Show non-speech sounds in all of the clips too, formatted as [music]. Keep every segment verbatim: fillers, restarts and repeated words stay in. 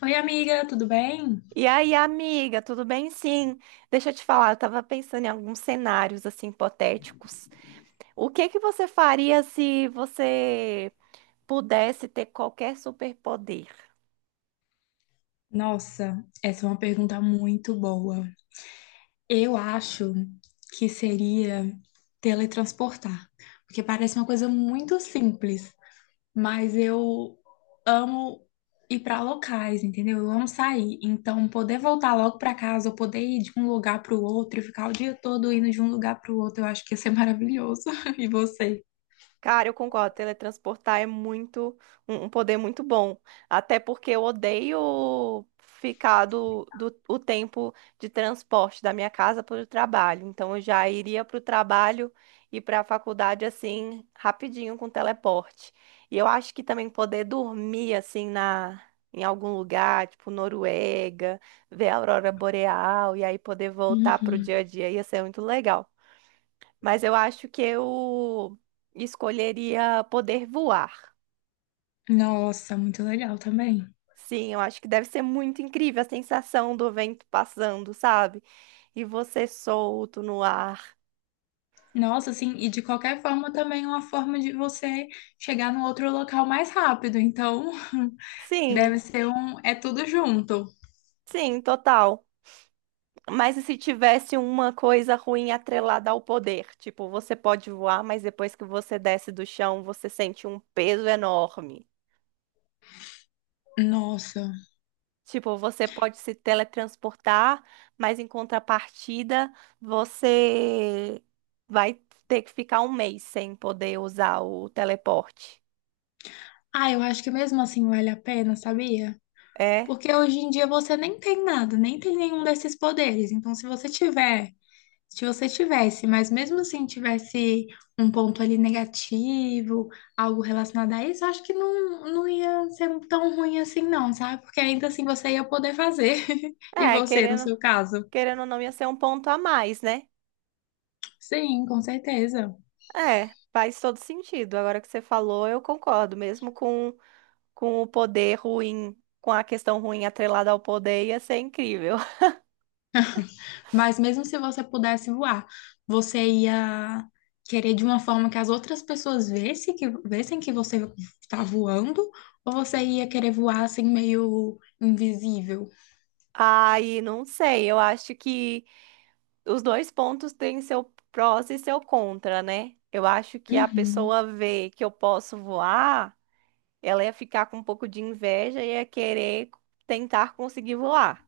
Oi, amiga, tudo bem? E aí, amiga, tudo bem? Sim. Deixa eu te falar, eu tava pensando em alguns cenários assim hipotéticos. O que que você faria se você pudesse ter qualquer superpoder? Nossa, essa é uma pergunta muito boa. Eu acho que seria teletransportar, porque parece uma coisa muito simples, mas eu amo ir para locais, entendeu? Eu amo sair, então poder voltar logo para casa, ou poder ir de um lugar para o outro e ficar o dia todo indo de um lugar para o outro, eu acho que ia ser maravilhoso. [laughs] E você? Cara, eu concordo. Teletransportar é muito um, um poder muito bom. Até porque eu odeio ficar do, do o tempo de transporte da minha casa para o trabalho. Então eu já iria para o trabalho e para a faculdade assim rapidinho com teleporte. E eu acho que também poder dormir assim na em algum lugar, tipo Noruega, ver a aurora boreal e aí poder voltar para o dia Uhum. a dia ia ser muito legal. Mas eu acho que eu escolheria poder voar. Nossa, muito legal também. Sim, eu acho que deve ser muito incrível a sensação do vento passando, sabe? E você solto no ar. Nossa, assim, e de qualquer forma também é uma forma de você chegar no outro local mais rápido. Então, [laughs] deve Sim, ser um. É tudo junto. sim, total. Mas e se tivesse uma coisa ruim atrelada ao poder? Tipo, você pode voar, mas depois que você desce do chão, você sente um peso enorme. Nossa. Tipo, você pode se teletransportar, mas em contrapartida, você vai ter que ficar um mês sem poder usar o teleporte. Ah, eu acho que mesmo assim vale a pena, sabia? É, Porque hoje em dia você nem tem nada, nem tem nenhum desses poderes. Então, se você tiver Se você tivesse, mas mesmo assim tivesse um ponto ali negativo, algo relacionado a isso, eu acho que não, não ia ser tão ruim assim, não, sabe? Porque ainda assim você ia poder fazer. [laughs] E é, você, no querendo, seu caso? querendo ou não, ia ser um ponto a mais, né? Sim, com certeza. É, faz todo sentido. Agora que você falou, eu concordo. Mesmo com, com o poder ruim, com a questão ruim atrelada ao poder, ia ser incrível. [laughs] Mas mesmo se você pudesse voar, você ia querer de uma forma que as outras pessoas vissem que, vissem que você está voando, ou você ia querer voar assim meio invisível? Aí, não sei, eu acho que. Os dois pontos têm seu prós e seu contra, né? Eu acho que a Uhum. pessoa vê que eu posso voar, ela ia ficar com um pouco de inveja e ia querer tentar conseguir voar.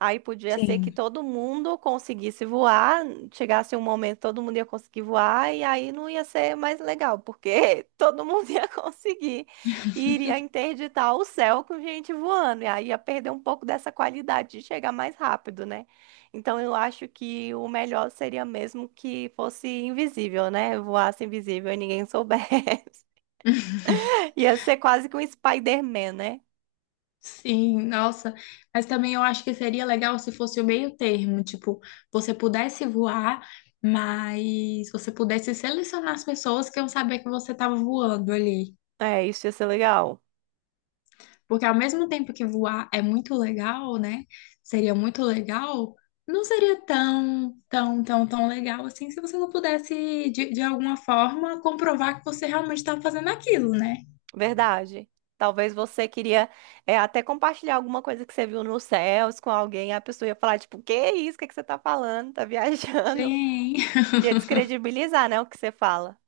Aí podia ser que Sim. todo mundo conseguisse voar, chegasse um momento todo mundo ia conseguir voar e aí não ia ser mais legal, porque [laughs] todo mundo ia conseguir e iria interditar o céu com gente voando, e aí ia perder um pouco dessa qualidade de chegar mais rápido, né? Então eu acho que o melhor seria mesmo que fosse invisível, né? Voasse invisível e ninguém [laughs] soubesse. [laughs] Ia ser quase que um Spider-Man, né? Sim, nossa, mas também eu acho que seria legal se fosse o meio termo, tipo, você pudesse voar, mas você pudesse selecionar as pessoas que iam saber que você estava voando ali. É, isso ia ser legal. Porque ao mesmo tempo que voar é muito legal, né? Seria muito legal, não seria tão, tão, tão, tão legal assim se você não pudesse, de, de alguma forma, comprovar que você realmente estava fazendo aquilo, né? Verdade. Talvez você queria é, até compartilhar alguma coisa que você viu nos céus com alguém, a pessoa ia falar, tipo, que isso? O que que você tá falando? Tá viajando? Sim, [laughs] Ia descredibilizar, né, o que você fala.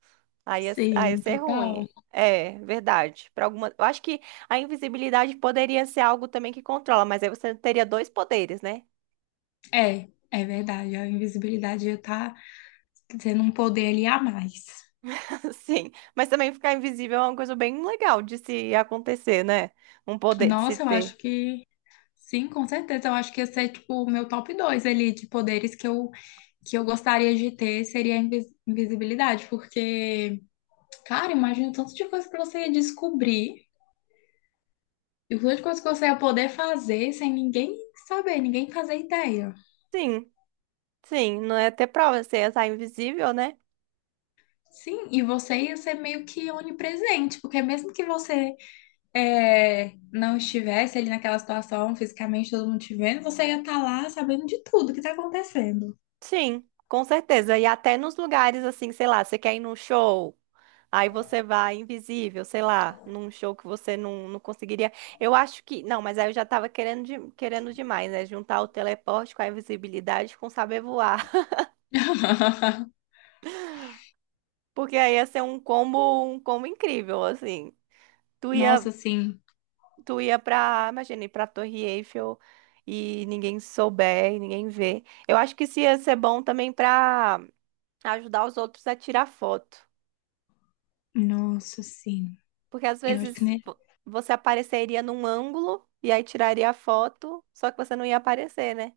[laughs] Aí ia, aí ia sim, ser total. ruim. É, verdade. Para alguma, eu acho que a invisibilidade poderia ser algo também que controla, mas aí você teria dois poderes, né? É, é verdade, a invisibilidade já tá. Você não poder aliar mais. [laughs] Sim, mas também ficar invisível é uma coisa bem legal de se acontecer, né? Um poder de se Nossa, eu acho ter. que sim, com certeza. Eu acho que ia ser tipo o meu top dois ali de poderes que eu que eu gostaria de ter seria a invis- invisibilidade, porque, cara, imagina o tanto de coisa que você ia descobrir e o tanto de coisa que você ia poder fazer sem ninguém saber, ninguém fazer ideia. Sim, sim, não é ter prova, você ia estar invisível, né? Sim, e você ia ser meio que onipresente, porque mesmo que você é, não estivesse ali naquela situação, fisicamente todo mundo te vendo, você ia estar lá sabendo de tudo que tá acontecendo. Sim, com certeza. E até nos lugares assim, sei lá, você quer ir num show, aí você vai invisível, sei lá, num show que você não, não conseguiria. Eu acho que. Não, mas aí eu já tava querendo, de- querendo demais, né? Juntar o teleporte com a invisibilidade com saber voar. [laughs] [laughs] Porque aí ia ser um combo, um combo incrível, assim. Tu ia, Nossa, sim. tu ia pra, imagina, ir pra Torre Eiffel e ninguém souber e ninguém vê. Eu acho que isso ia ser bom também pra ajudar os outros a tirar foto. Nossa, sim. Porque às Eu acho que, vezes ne- vo- você apareceria num ângulo e aí tiraria a foto, só que você não ia aparecer, né?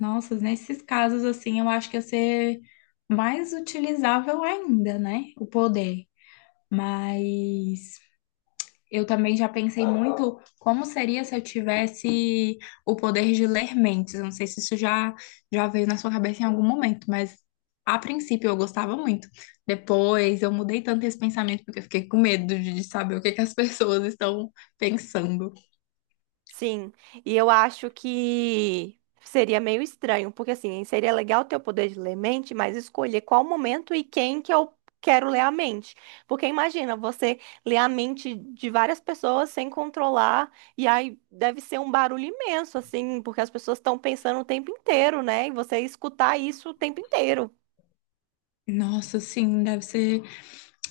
nossa, nesses casos, assim, eu acho que ia ser mais utilizável ainda, né? O poder. Mas. Eu também já pensei muito como seria se eu tivesse o poder de ler mentes. Eu não sei se isso já, já veio na sua cabeça em algum momento, mas a princípio eu gostava muito. Depois eu mudei tanto esse pensamento porque eu fiquei com medo de de saber o que que as [laughs] pessoas estão pensando. Sim, e eu acho que seria meio estranho, porque assim, seria legal ter o poder de ler mente, mas escolher qual momento e quem que eu quero ler a mente. Porque imagina você ler a mente de várias pessoas sem controlar, e aí deve ser um barulho imenso, assim, porque as pessoas estão pensando o tempo inteiro, né? E você escutar isso o tempo inteiro. Nossa, sim, deve ser.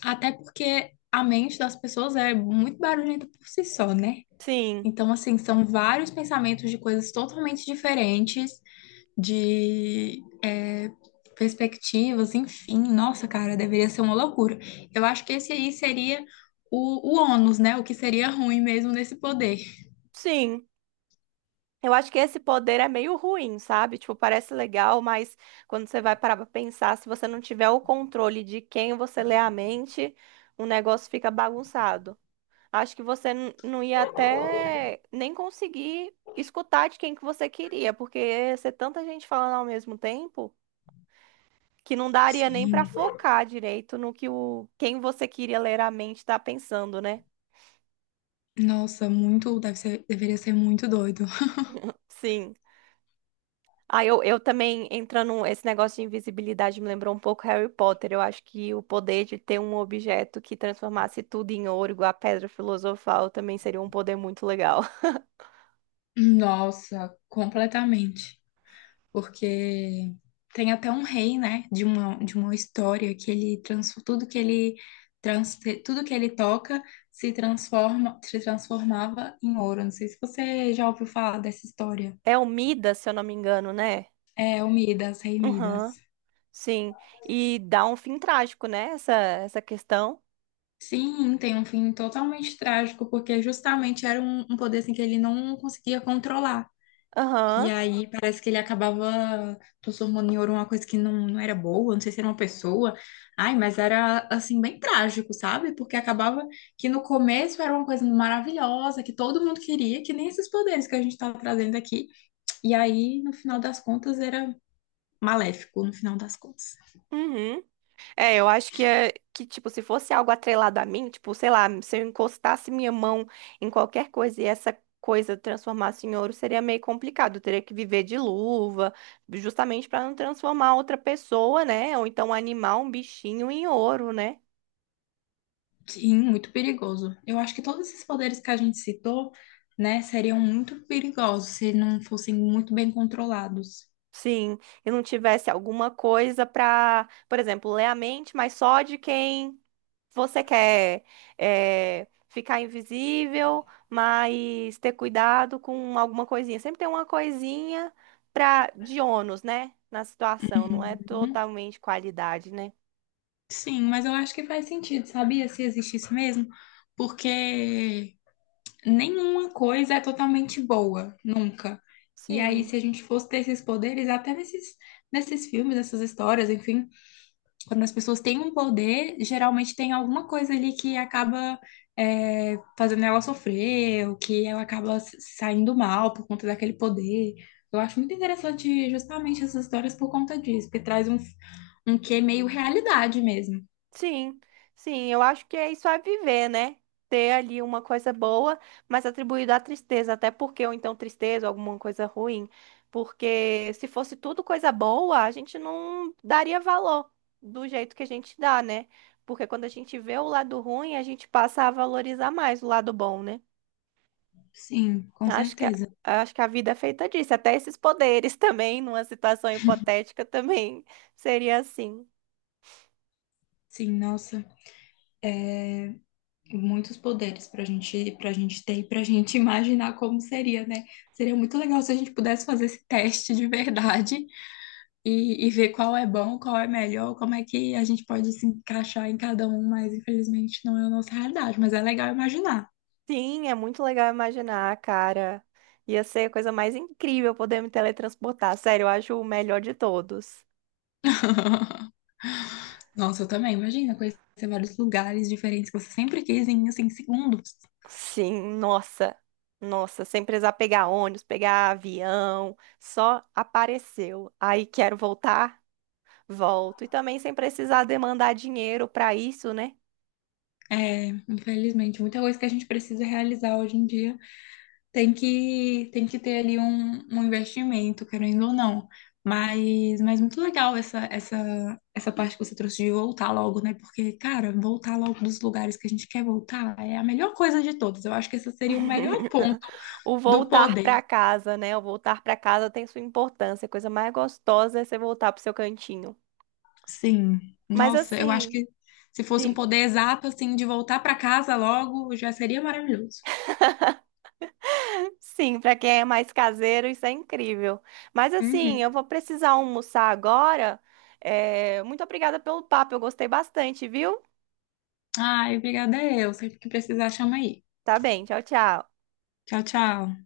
Até porque a mente das pessoas é muito barulhenta por si só, né? Sim, Então, assim, são vários pensamentos de coisas totalmente diferentes de é, perspectivas, enfim. Nossa, cara, deveria ser uma loucura. Eu acho que esse aí seria o, o ônus, né? O que seria ruim mesmo nesse poder. sim. Eu acho que esse poder é meio ruim, sabe? Tipo, parece legal, mas quando você vai parar pra pensar, se você não tiver o controle de quem você lê a mente, o negócio fica bagunçado. Acho que você n- não ia até nem conseguir escutar de quem que você queria, porque ia ser tanta gente falando ao mesmo tempo que não daria nem pra Sim. focar direito no que o quem você queria ler a mente tá pensando, né? Nossa, muito, deve ser, deveria ser muito doido. [laughs] Sim. Ah, eu, eu também, entrando, um, esse negócio de invisibilidade me lembrou um pouco Harry Potter. Eu acho que o poder de ter um objeto que transformasse tudo em ouro, igual a pedra filosofal, também seria um poder muito legal. [laughs] Nossa, completamente. Porque tem até um rei, né, de uma, de uma história que ele trans, tudo que ele trans, tudo que ele toca se transforma, se transformava em ouro. Não sei se você já ouviu falar dessa história. É o Midas, se eu não me engano, né? É, o Midas, Rei Aham, Midas. sim. E dá um fim trágico, né? Essa, essa questão. Sim, tem um fim totalmente trágico, porque justamente era um, um poder assim, que ele não conseguia controlar. E Aham, aí parece que ele acabava transformando em ouro uma coisa que não, não era boa, não sei se era uma pessoa. Ai, mas era assim, bem trágico, sabe? Porque acabava que no começo era uma coisa maravilhosa, que todo mundo queria, que nem esses poderes que a gente estava trazendo aqui. E aí, no final das contas, era maléfico, no final das contas. uhum. É, eu acho que é que, tipo, se fosse algo atrelado a mim, tipo, sei lá, se eu encostasse minha mão em qualquer coisa e essa coisa transformasse em ouro, seria meio complicado. Eu teria que viver de luva, justamente para não transformar outra pessoa, né? Ou então animar um bichinho em ouro, né? Sim, muito perigoso. Eu acho que todos esses poderes que a gente citou, né, seriam muito perigosos se não fossem muito bem controlados. Sim, e não tivesse alguma coisa pra, por exemplo, ler a mente, mas só de quem Você quer eh, ficar invisível, mas ter cuidado com alguma coisinha. Sempre tem uma coisinha pra, de ônus, né? Na situação, não é Uhum. totalmente qualidade, né? Sim, mas eu acho que faz sentido, sabia? Se existisse mesmo, porque nenhuma coisa é totalmente boa, nunca. E aí, Sim. se a gente fosse ter esses poderes, até nesses, nesses filmes, nessas histórias, enfim, quando as pessoas têm um poder, geralmente tem alguma coisa ali que acaba é, fazendo ela sofrer, ou que ela acaba s- saindo mal por conta daquele poder. Eu acho muito interessante justamente essas histórias por conta disso, porque traz um, um quê meio realidade mesmo. Sim, sim, eu acho que é isso é viver, né? Ter ali uma coisa boa, mas atribuído à tristeza, até porque, ou então tristeza, alguma coisa ruim, porque se fosse tudo coisa boa, a gente não daria valor do jeito que a gente dá, né? Porque quando a gente vê o lado ruim, a gente passa a valorizar mais o lado bom, né? Sim, com Acho que a, certeza. acho que a vida é feita disso, até esses poderes [laughs] também, numa situação hipotética também seria assim. Sim, nossa, muitos poderes para gente, para gente ter e para gente [laughs] imaginar como seria, né? Seria muito legal se a gente pudesse fazer esse teste de verdade e, e ver qual é bom, qual é melhor, como é que a gente pode se encaixar em cada um, mas infelizmente não é a nossa realidade, mas é legal imaginar. Sim, é muito legal imaginar, cara. Ia ser a coisa mais incrível poder me teletransportar. Sério, eu acho o melhor de todos. [laughs] Nossa, eu também, imagina conhecer vários lugares diferentes que você sempre quis em, assim, segundos. Sim, nossa. Nossa, sem precisar pegar ônibus, pegar avião, só apareceu. Aí quero voltar, volto. E também sem precisar demandar dinheiro pra isso, né? É, infelizmente, muita coisa que a gente precisa realizar hoje em dia Tem que, tem que ter ali um, um investimento, querendo ou não. Mas, mas muito legal essa, essa, essa parte que você trouxe de voltar logo, né? Porque, cara, voltar logo dos lugares que a gente quer voltar é a melhor coisa de todas. Eu acho que esse seria o melhor ponto [laughs] O do voltar poder. pra casa, né? O voltar pra casa tem sua importância. A coisa mais gostosa é você voltar pro seu cantinho. Sim. Mas Nossa, eu acho assim, que se fosse um diga. poder exato, assim, de voltar para casa logo, já seria maravilhoso. Sim, para quem é mais caseiro, isso é incrível. Mas assim, Uhum. eu vou precisar almoçar agora. É, muito obrigada pelo papo, eu gostei bastante, viu? Ai, obrigada eu. Sempre que precisar, chama aí. Tá bem, tchau, tchau. Tchau, tchau.